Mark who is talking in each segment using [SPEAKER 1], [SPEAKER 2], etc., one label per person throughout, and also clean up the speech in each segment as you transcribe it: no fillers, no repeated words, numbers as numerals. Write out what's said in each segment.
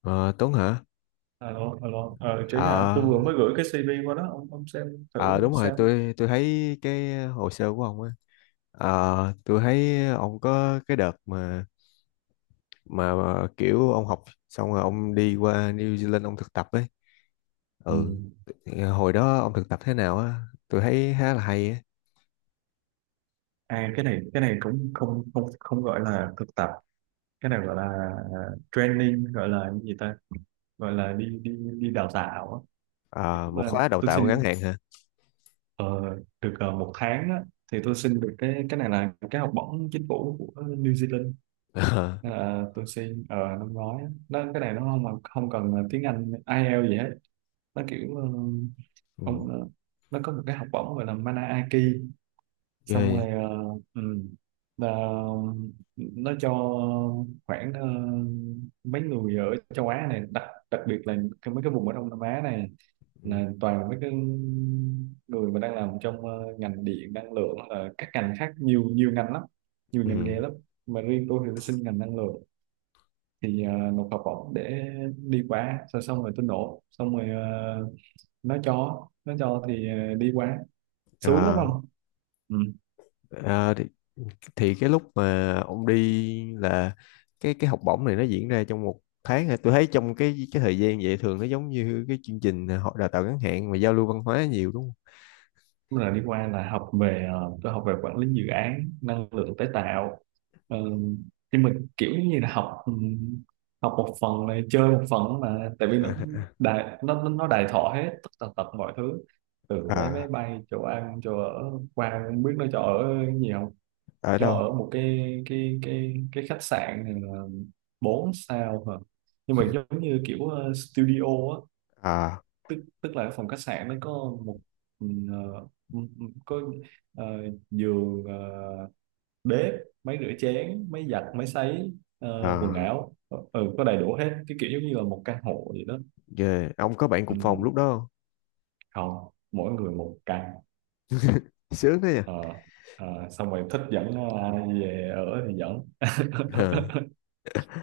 [SPEAKER 1] Ờ, Tuấn hả?
[SPEAKER 2] Alo, alo, Trí hả?
[SPEAKER 1] Ờ,
[SPEAKER 2] Tôi vừa mới gửi cái CV qua đó, ông xem
[SPEAKER 1] ờ
[SPEAKER 2] thử
[SPEAKER 1] đúng rồi,
[SPEAKER 2] xem.
[SPEAKER 1] tôi thấy cái hồ sơ của ông á. Ờ, tôi thấy ông có cái đợt mà, mà kiểu ông học xong rồi ông đi qua New Zealand ông thực tập ấy.
[SPEAKER 2] Ừ.
[SPEAKER 1] Ừ, hồi đó ông thực tập thế nào á? Tôi thấy khá là hay á.
[SPEAKER 2] À, cái này cũng không không không gọi là thực tập, cái này gọi là à, training, gọi là cái gì ta? Gọi là đi đi đi đào tạo á.
[SPEAKER 1] Ờ, một
[SPEAKER 2] Mà
[SPEAKER 1] khóa đào
[SPEAKER 2] tôi
[SPEAKER 1] tạo ngắn
[SPEAKER 2] xin
[SPEAKER 1] hạn hả?
[SPEAKER 2] ờ, được một tháng á, thì tôi xin được cái này là cái học bổng chính phủ của New Zealand.
[SPEAKER 1] Ờ,
[SPEAKER 2] À, tôi xin ở năm ngoái á. Nó cái này nó không không cần tiếng Anh IELTS gì hết, nó kiểu
[SPEAKER 1] ừ,
[SPEAKER 2] ông ờ, nó có một cái học bổng gọi là Manaki,
[SPEAKER 1] ghê
[SPEAKER 2] xong
[SPEAKER 1] vậy.
[SPEAKER 2] rồi ừ, là nó cho khoảng mấy người ở châu Á này, đặc đặc biệt là mấy cái vùng ở Đông Nam Á này,
[SPEAKER 1] Ừ,
[SPEAKER 2] là toàn là mấy cái người mà đang làm trong ngành điện năng lượng, là các ngành khác, nhiều nhiều ngành lắm, nhiều ngành
[SPEAKER 1] ừ,
[SPEAKER 2] nghề lắm. Mà riêng tôi thì tôi xin ngành năng lượng, thì nộp học bổng để đi qua. Xong xong rồi tôi nộp xong rồi nó cho thì đi qua xuống đúng
[SPEAKER 1] Ờ,
[SPEAKER 2] không? Ừ.
[SPEAKER 1] ờ, thì cái lúc mà ông đi là cái học bổng này nó diễn ra trong một tháng hả? Tôi thấy trong cái thời gian vậy thường nó giống như cái chương trình họ đào tạo ngắn hạn mà giao lưu văn hóa nhiều đúng không?
[SPEAKER 2] Cũng là đi qua là học về tôi học về quản lý dự án năng lượng tái tạo. Ờ, thì mình kiểu như là học, học một phần này chơi một phần, mà tại vì nó
[SPEAKER 1] À,
[SPEAKER 2] đài, nó đầy thọ hết tất tần tật mọi thứ, từ
[SPEAKER 1] à,
[SPEAKER 2] vé
[SPEAKER 1] à,
[SPEAKER 2] máy
[SPEAKER 1] à,
[SPEAKER 2] bay, chỗ ăn chỗ ở, qua không biết nó cho ở nhiều không.
[SPEAKER 1] ở
[SPEAKER 2] Cho
[SPEAKER 1] đâu?
[SPEAKER 2] ở một cái khách sạn ờ, 4 sao hả, nhưng mà giống như kiểu studio á.
[SPEAKER 1] À,
[SPEAKER 2] Tức tức là cái phòng khách sạn nó có một, có ờ, giường, bếp, máy rửa chén, máy giặt, máy sấy, quần
[SPEAKER 1] à,
[SPEAKER 2] áo, có đầy đủ hết, cái kiểu giống như là một căn hộ vậy đó.
[SPEAKER 1] ghê. Ông có bạn
[SPEAKER 2] Ừ,
[SPEAKER 1] cùng phòng lúc đó không?
[SPEAKER 2] không, mỗi người một căn.
[SPEAKER 1] Sướng thế nhỉ?
[SPEAKER 2] Ờ, xong rồi thích dẫn ai về ở thì dẫn.
[SPEAKER 1] Ờ.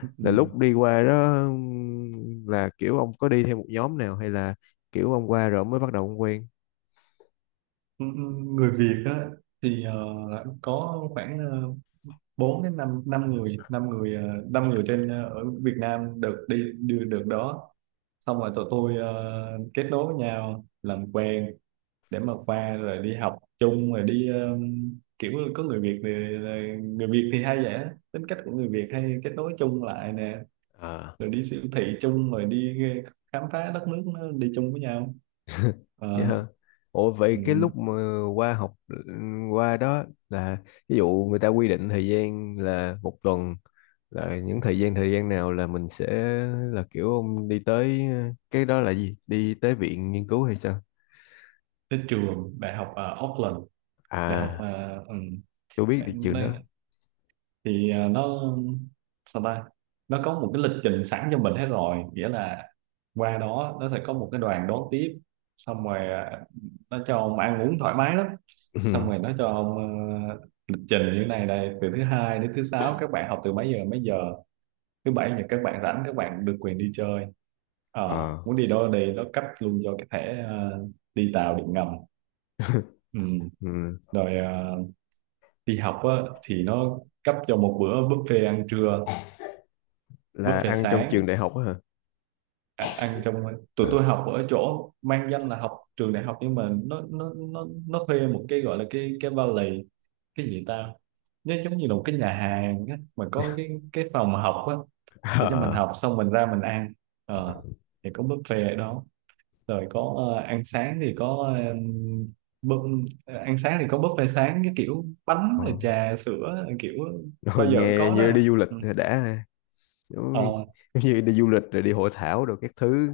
[SPEAKER 2] Ừ.
[SPEAKER 1] Là lúc đi qua đó, là kiểu ông có đi theo một nhóm nào hay là kiểu ông qua rồi ông mới bắt đầu ông quen?
[SPEAKER 2] Ừ, Người Việt á, thì có khoảng 4 đến 5 năm năm người ờ, năm người trên ở Việt Nam được đi đưa được đó. Xong rồi tụi tôi kết nối với nhau, làm quen để mà qua rồi đi học chung, rồi đi kiểu có người Việt thì người Việt thì hay vậy á. Tính cách của người Việt hay kết nối chung lại nè,
[SPEAKER 1] Ờ.
[SPEAKER 2] rồi đi siêu thị chung, rồi đi khám phá đất nước nó, đi chung với nhau.
[SPEAKER 1] Vậy
[SPEAKER 2] Ờ,
[SPEAKER 1] hả? Ủa vậy cái
[SPEAKER 2] ừ,
[SPEAKER 1] lúc mà qua học qua đó là ví dụ người ta quy định thời gian là một tuần, là những thời gian nào là mình sẽ, là kiểu ông đi tới, cái đó là gì? Đi tới viện nghiên cứu hay sao?
[SPEAKER 2] tới trường đại học ở Auckland, đại học
[SPEAKER 1] À, tôi biết
[SPEAKER 2] ừ,
[SPEAKER 1] được trường đó.
[SPEAKER 2] thì nó sao ta, nó có một cái lịch trình sẵn cho mình hết rồi, nghĩa là qua đó nó sẽ có một cái đoàn đón tiếp. Xong rồi nó cho ông ăn uống thoải mái lắm. Xong rồi nó cho ông ờ, lịch trình như thế này đây: từ thứ hai đến thứ sáu các bạn học từ mấy giờ đến mấy giờ, thứ bảy thì các bạn rảnh, các bạn được quyền đi chơi. Ờ,
[SPEAKER 1] Ờ.
[SPEAKER 2] muốn đi đâu đi, nó cấp luôn cho cái thẻ đi tàu điện ngầm. Ừ.
[SPEAKER 1] Ừ.
[SPEAKER 2] Rồi đi học á, thì nó cấp cho một bữa buffet ăn trưa,
[SPEAKER 1] Là
[SPEAKER 2] buffet
[SPEAKER 1] ăn trong
[SPEAKER 2] sáng.
[SPEAKER 1] trường đại học á hả?
[SPEAKER 2] Ăn trong, tụi tôi học ở chỗ mang danh là học trường đại học nhưng mà nó thuê một cái gọi là cái valley, cái gì ta, nó giống như là một cái nhà hàng á, mà có cái phòng học á, để cho mình
[SPEAKER 1] Ờ.
[SPEAKER 2] học xong mình ra mình ăn. ờ, thì có buffet ở đó, rồi có ăn sáng thì có ăn sáng thì có buffet sáng, cái kiểu bánh
[SPEAKER 1] Ờ.
[SPEAKER 2] rồi trà sữa, kiểu bao
[SPEAKER 1] Ừ,
[SPEAKER 2] giờ cũng
[SPEAKER 1] nghe
[SPEAKER 2] có
[SPEAKER 1] như đi
[SPEAKER 2] đó.
[SPEAKER 1] du lịch
[SPEAKER 2] Ừ.
[SPEAKER 1] đã ha. Giống,
[SPEAKER 2] Ờ,
[SPEAKER 1] giống như đi du lịch rồi đi hội thảo rồi các thứ.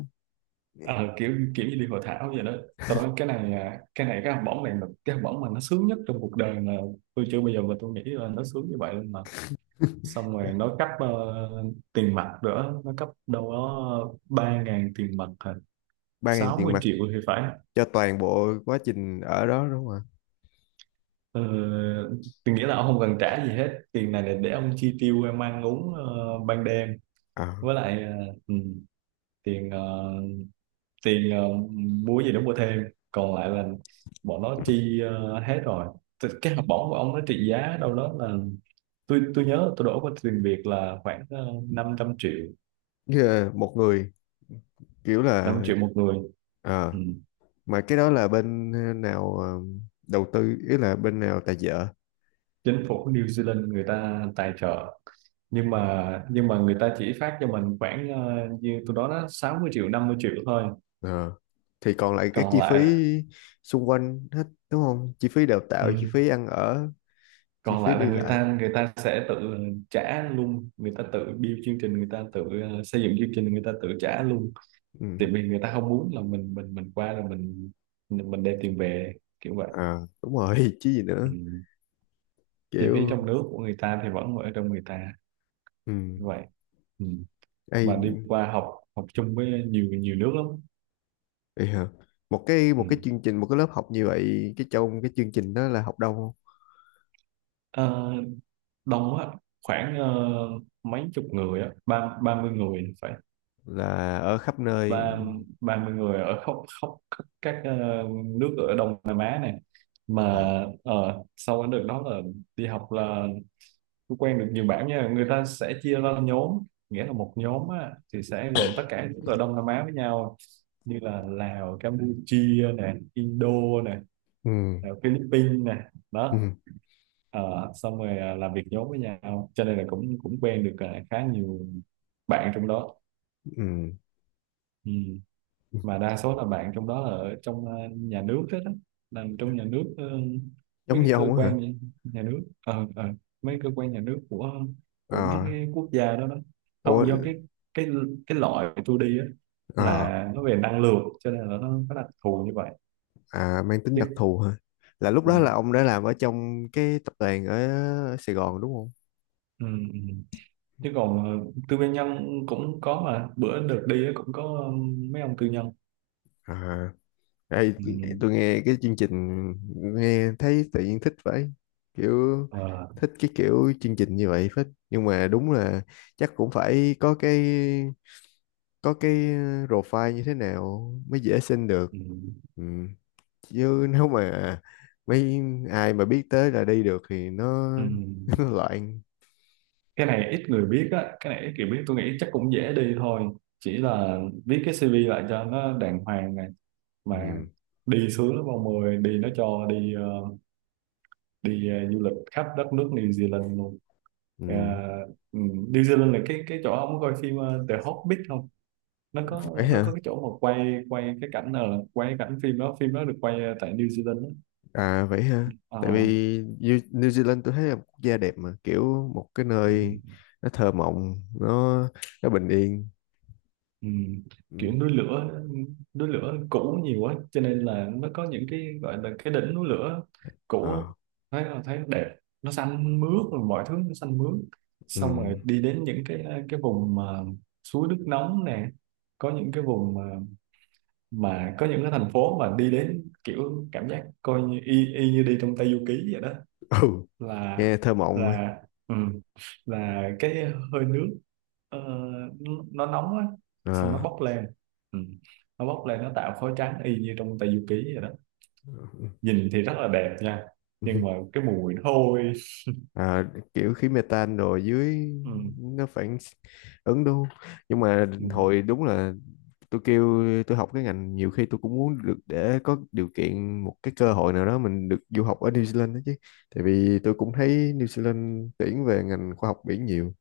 [SPEAKER 2] ờ, kiểu kiểu như đi hội thảo vậy đó. Tao nói cái này, cái này, cái học bổng này là cái học bổng mà nó sướng nhất trong cuộc đời mà, tôi chưa bao giờ mà tôi nghĩ là nó sướng như vậy luôn mà. Xong rồi nó cấp tiền mặt nữa, nó cấp đâu đó 3.000 tiền mặt hả?
[SPEAKER 1] Ba ngàn tiền
[SPEAKER 2] 60
[SPEAKER 1] mặt
[SPEAKER 2] triệu thì phải.
[SPEAKER 1] cho toàn bộ quá trình ở đó đúng không ạ?
[SPEAKER 2] ờ, tôi nghĩ là ông không cần trả gì hết, tiền này là để ông chi tiêu, em ăn uống ban đêm, với lại tiền, tiền ờ, mua gì đó mua thêm. Còn lại là bọn nó chi hết rồi. Thì cái học bổng của ông nó trị giá đâu đó là, tôi nhớ tôi đổ qua tiền Việt là khoảng 500 triệu,
[SPEAKER 1] À, một người, kiểu
[SPEAKER 2] 5
[SPEAKER 1] là,
[SPEAKER 2] triệu một người.
[SPEAKER 1] ờ,
[SPEAKER 2] Ừ.
[SPEAKER 1] mà cái đó là bên nào đầu tư, ý là bên nào tài trợ?
[SPEAKER 2] Chính phủ New Zealand người ta tài trợ, nhưng mà người ta chỉ phát cho mình khoảng như tôi đó đó, 60 triệu, 50 triệu thôi.
[SPEAKER 1] Ờ, thì còn lại các
[SPEAKER 2] còn
[SPEAKER 1] chi phí
[SPEAKER 2] lại
[SPEAKER 1] xung quanh hết đúng không, chi phí đào
[SPEAKER 2] ừ,
[SPEAKER 1] tạo, chi phí ăn ở, chi
[SPEAKER 2] còn
[SPEAKER 1] phí
[SPEAKER 2] lại là
[SPEAKER 1] đi
[SPEAKER 2] người
[SPEAKER 1] lại.
[SPEAKER 2] ta người ta sẽ tự trả luôn, người ta tự build chương trình, người ta tự xây dựng chương trình, người ta tự trả luôn.
[SPEAKER 1] Ừ.
[SPEAKER 2] Tại vì người ta không muốn là mình qua rồi mình đem tiền về kiểu vậy.
[SPEAKER 1] À đúng rồi, chứ gì
[SPEAKER 2] Ừ.
[SPEAKER 1] nữa,
[SPEAKER 2] Chi phí
[SPEAKER 1] kiểu.
[SPEAKER 2] trong nước của người ta thì vẫn ở trong người ta
[SPEAKER 1] Ừ.
[SPEAKER 2] như vậy. Ừ.
[SPEAKER 1] Ây,
[SPEAKER 2] Mà đi qua học học chung với nhiều nhiều nước lắm.
[SPEAKER 1] ây hờ. Một cái,
[SPEAKER 2] Ừ.
[SPEAKER 1] một cái chương trình, một cái lớp học như vậy, cái trong cái chương trình đó là học đông không?
[SPEAKER 2] Ờ, đông á, khoảng mấy chục người á, ba 30 người phải,
[SPEAKER 1] Là ở khắp nơi.
[SPEAKER 2] ba 30 người ở khắp, các nước ở Đông Nam Á này mà.
[SPEAKER 1] À.
[SPEAKER 2] Sau cái đợt đó là đi học là tôi quen được nhiều bạn nha, người ta sẽ chia ra nhóm, nghĩa là một nhóm á, thì sẽ gồm tất cả những người Đông Nam Á với nhau, như là Lào, Campuchia nè, Indo nè,
[SPEAKER 1] Ừ,
[SPEAKER 2] Philippines nè
[SPEAKER 1] ừ,
[SPEAKER 2] đó. Ờ, xong rồi làm việc nhóm với nhau, cho nên là cũng cũng quen được, khá nhiều bạn trong đó.
[SPEAKER 1] ừ,
[SPEAKER 2] Ừ.
[SPEAKER 1] ừ.
[SPEAKER 2] Mà đa số là bạn trong đó là ở trong nhà nước hết á, làm trong nhà nước, mấy
[SPEAKER 1] Giống
[SPEAKER 2] cái
[SPEAKER 1] như
[SPEAKER 2] cơ
[SPEAKER 1] ông á hả?
[SPEAKER 2] quan nhà nhà nước, ờ ờ mấy cơ quan nhà nước của mấy
[SPEAKER 1] Ờ.
[SPEAKER 2] cái quốc gia đó đó.
[SPEAKER 1] Ủa.
[SPEAKER 2] Không, do cái cái loại tôi đi á,
[SPEAKER 1] Ờ.
[SPEAKER 2] là nó về năng lượng, cho nên là nó có đặc thù như vậy
[SPEAKER 1] À mang tính đặc
[SPEAKER 2] chứ.
[SPEAKER 1] thù hả? Là lúc
[SPEAKER 2] Ừ,
[SPEAKER 1] đó là ông đã làm ở trong cái tập đoàn ở Sài Gòn đúng không?
[SPEAKER 2] ừ, ừ. Chứ còn tư nhân cũng có, mà bữa được đi á cũng có mấy ông tư nhân.
[SPEAKER 1] À, đây,
[SPEAKER 2] Ừ,
[SPEAKER 1] tôi nghe cái chương trình nghe thấy tự nhiên thích vậy, kiểu
[SPEAKER 2] ờ,
[SPEAKER 1] thích cái kiểu chương trình như vậy phết, nhưng mà đúng là chắc cũng phải có cái, có cái profile như thế nào mới dễ xin được.
[SPEAKER 2] ừ,
[SPEAKER 1] Ừ, chứ nếu mà mấy ai mà biết tới là đi được thì nó,
[SPEAKER 2] ừ.
[SPEAKER 1] nó loạn.
[SPEAKER 2] Cái này ít người biết á, cái này ít người biết. Tôi nghĩ chắc cũng dễ đi thôi, chỉ là viết cái CV lại cho nó đàng hoàng này, mà
[SPEAKER 1] Ừ.
[SPEAKER 2] đi sướng lắm ông ơi, đi nó cho đi đi du lịch khắp đất nước New Zealand luôn. Ờ,
[SPEAKER 1] Ừ.
[SPEAKER 2] ừ, New Zealand là cái chỗ ông có coi phim The Hobbit không? nó
[SPEAKER 1] Vậy
[SPEAKER 2] có nó
[SPEAKER 1] hả?
[SPEAKER 2] có cái chỗ mà quay quay cái cảnh, là quay cái cảnh phim đó được quay tại New Zealand đó.
[SPEAKER 1] À vậy hả?
[SPEAKER 2] Ờ,
[SPEAKER 1] Tại vì New, New Zealand tôi thấy là một quốc gia đẹp mà, kiểu một cái
[SPEAKER 2] ừ.
[SPEAKER 1] nơi nó thơ mộng, nó nó bình yên.
[SPEAKER 2] Ừ.
[SPEAKER 1] Ừ.
[SPEAKER 2] Kiểu núi lửa, núi lửa cũ nhiều quá, cho nên là nó có những cái gọi là cái đỉnh núi lửa cũ á.
[SPEAKER 1] Ờ.
[SPEAKER 2] Thấy là thấy đẹp, nó xanh mướt, rồi mọi thứ nó xanh mướt.
[SPEAKER 1] Ừ.
[SPEAKER 2] Xong rồi đi đến những cái vùng mà suối nước nóng nè, có những cái vùng mà, có những cái thành phố mà đi đến kiểu cảm giác coi như y như đi trong Tây Du Ký vậy đó.
[SPEAKER 1] Ừ,
[SPEAKER 2] là
[SPEAKER 1] nghe thơ mộng mà.
[SPEAKER 2] là ừ, là cái hơi nước ờ, nó nóng á, xong
[SPEAKER 1] Ờ.
[SPEAKER 2] nó bốc lên. Ừ. Nó bốc lên nó tạo khói trắng y như trong Tây Du Ký vậy đó, nhìn thì rất là đẹp nha, nhưng mà cái mùi nó hôi.
[SPEAKER 1] À, kiểu khí mê rồi dưới
[SPEAKER 2] Ừ.
[SPEAKER 1] nó phản ứng đúng không? Nhưng mà
[SPEAKER 2] Ừ.
[SPEAKER 1] hồi đúng là tôi kêu tôi học cái ngành, nhiều khi tôi cũng muốn được để có điều kiện, một cái cơ hội nào đó mình được du học ở New Zealand đó chứ, tại vì tôi cũng thấy New Zealand tuyển về ngành khoa học biển nhiều,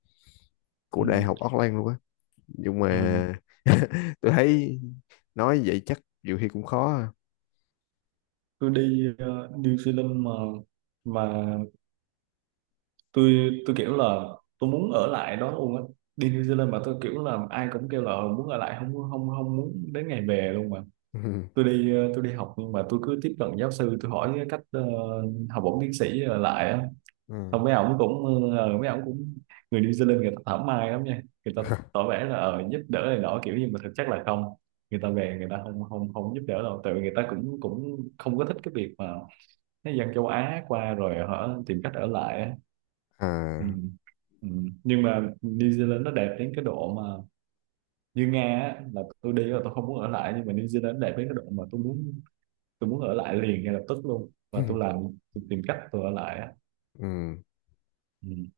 [SPEAKER 2] Ừ.
[SPEAKER 1] của đại học Auckland luôn á, nhưng
[SPEAKER 2] Ừ.
[SPEAKER 1] mà tôi thấy nói vậy chắc nhiều khi cũng khó à.
[SPEAKER 2] Tôi đi New Zealand mà, mà tôi kiểu là tôi muốn ở lại đó luôn á. Đi New Zealand mà tôi kiểu là ai cũng kêu là muốn ở lại, không không không muốn đến ngày về luôn mà.
[SPEAKER 1] Ừ.
[SPEAKER 2] Tôi đi tôi đi học, nhưng mà tôi cứ tiếp cận giáo sư, tôi hỏi cái cách học bổng tiến sĩ lại á.
[SPEAKER 1] Ừ.
[SPEAKER 2] Xong mấy ổng cũng, mấy ổng cũng, người New Zealand người ta thảo mai lắm nha, người ta tỏ vẻ là giúp đỡ này nọ kiểu gì mà thực chất là không. Người ta về người ta không không không giúp đỡ đâu, tại vì người ta cũng cũng không có thích cái việc mà cái dân châu Á qua rồi họ tìm cách ở lại á. Ừ.
[SPEAKER 1] À.
[SPEAKER 2] Ừ. Nhưng mà New Zealand nó đẹp đến cái độ mà, như Nga á, là tôi đi là tôi không muốn ở lại, nhưng mà New Zealand đẹp đến cái độ mà tôi muốn ở lại liền ngay lập tức luôn, và tôi làm, tôi tìm cách tôi ở lại á.
[SPEAKER 1] Ừ.
[SPEAKER 2] Ừ.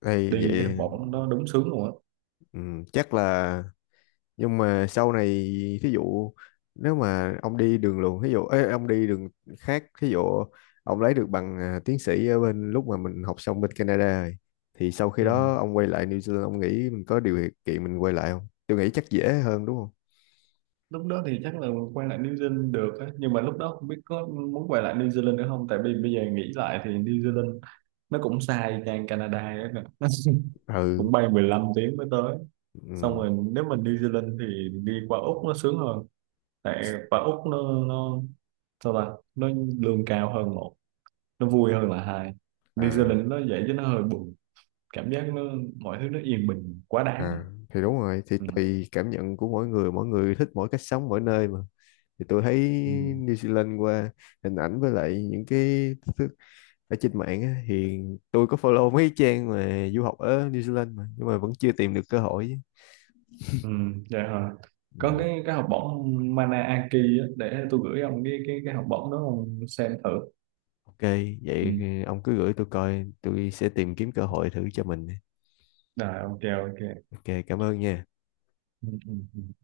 [SPEAKER 1] Đây
[SPEAKER 2] Đi cái học
[SPEAKER 1] vậy.
[SPEAKER 2] bổng nó đúng sướng luôn á.
[SPEAKER 1] Ừ, chắc là, nhưng mà sau này thí dụ nếu mà ông đi đường luồng, thí dụ ê, ông đi đường khác, thí dụ ông lấy được bằng, à, tiến sĩ ở bên lúc mà mình học xong bên Canada rồi, thì sau khi
[SPEAKER 2] Ừ.
[SPEAKER 1] đó ông quay lại New Zealand, ông nghĩ mình có điều kiện mình quay lại không? Tôi nghĩ chắc dễ hơn đúng không?
[SPEAKER 2] Lúc đó thì chắc là quay lại New Zealand được á, nhưng mà lúc đó không biết có muốn quay lại New Zealand nữa không, tại vì bây giờ nghĩ lại thì New Zealand nó cũng xa ngang Canada ấy nè. Nó
[SPEAKER 1] Ừ,
[SPEAKER 2] cũng bay 15 tiếng mới tới. Xong
[SPEAKER 1] ừ,
[SPEAKER 2] rồi nếu mà New Zealand thì đi qua Úc nó sướng hơn, tại qua Úc nó sao ta, nó lương cao hơn một, nó vui hơn là hai. New
[SPEAKER 1] à,
[SPEAKER 2] Zealand nó vậy chứ nó hơi buồn, cảm giác nó, mọi thứ nó yên bình quá
[SPEAKER 1] à,
[SPEAKER 2] đáng.
[SPEAKER 1] thì đúng rồi, thì
[SPEAKER 2] Ừ.
[SPEAKER 1] tùy cảm nhận của mỗi người, mỗi người thích mỗi cách sống mỗi nơi mà. Thì tôi thấy
[SPEAKER 2] Ừ.
[SPEAKER 1] New Zealand qua hình ảnh với lại những cái thứ ở trên mạng á, thì tôi có follow mấy trang mà du học ở New Zealand mà nhưng mà vẫn chưa tìm được cơ hội.
[SPEAKER 2] Ừ. Dạ hả?
[SPEAKER 1] Ừ.
[SPEAKER 2] Có cái học bổng Mana á, để tôi gửi ông cái học bổng đó ông xem thử.
[SPEAKER 1] Ok
[SPEAKER 2] Ừ.
[SPEAKER 1] vậy ông cứ gửi tôi coi, tôi sẽ tìm kiếm cơ hội thử cho mình.
[SPEAKER 2] Rồi ok. Ok.
[SPEAKER 1] Ok, cảm ơn nha.
[SPEAKER 2] Ừ. Ừ. Ừ.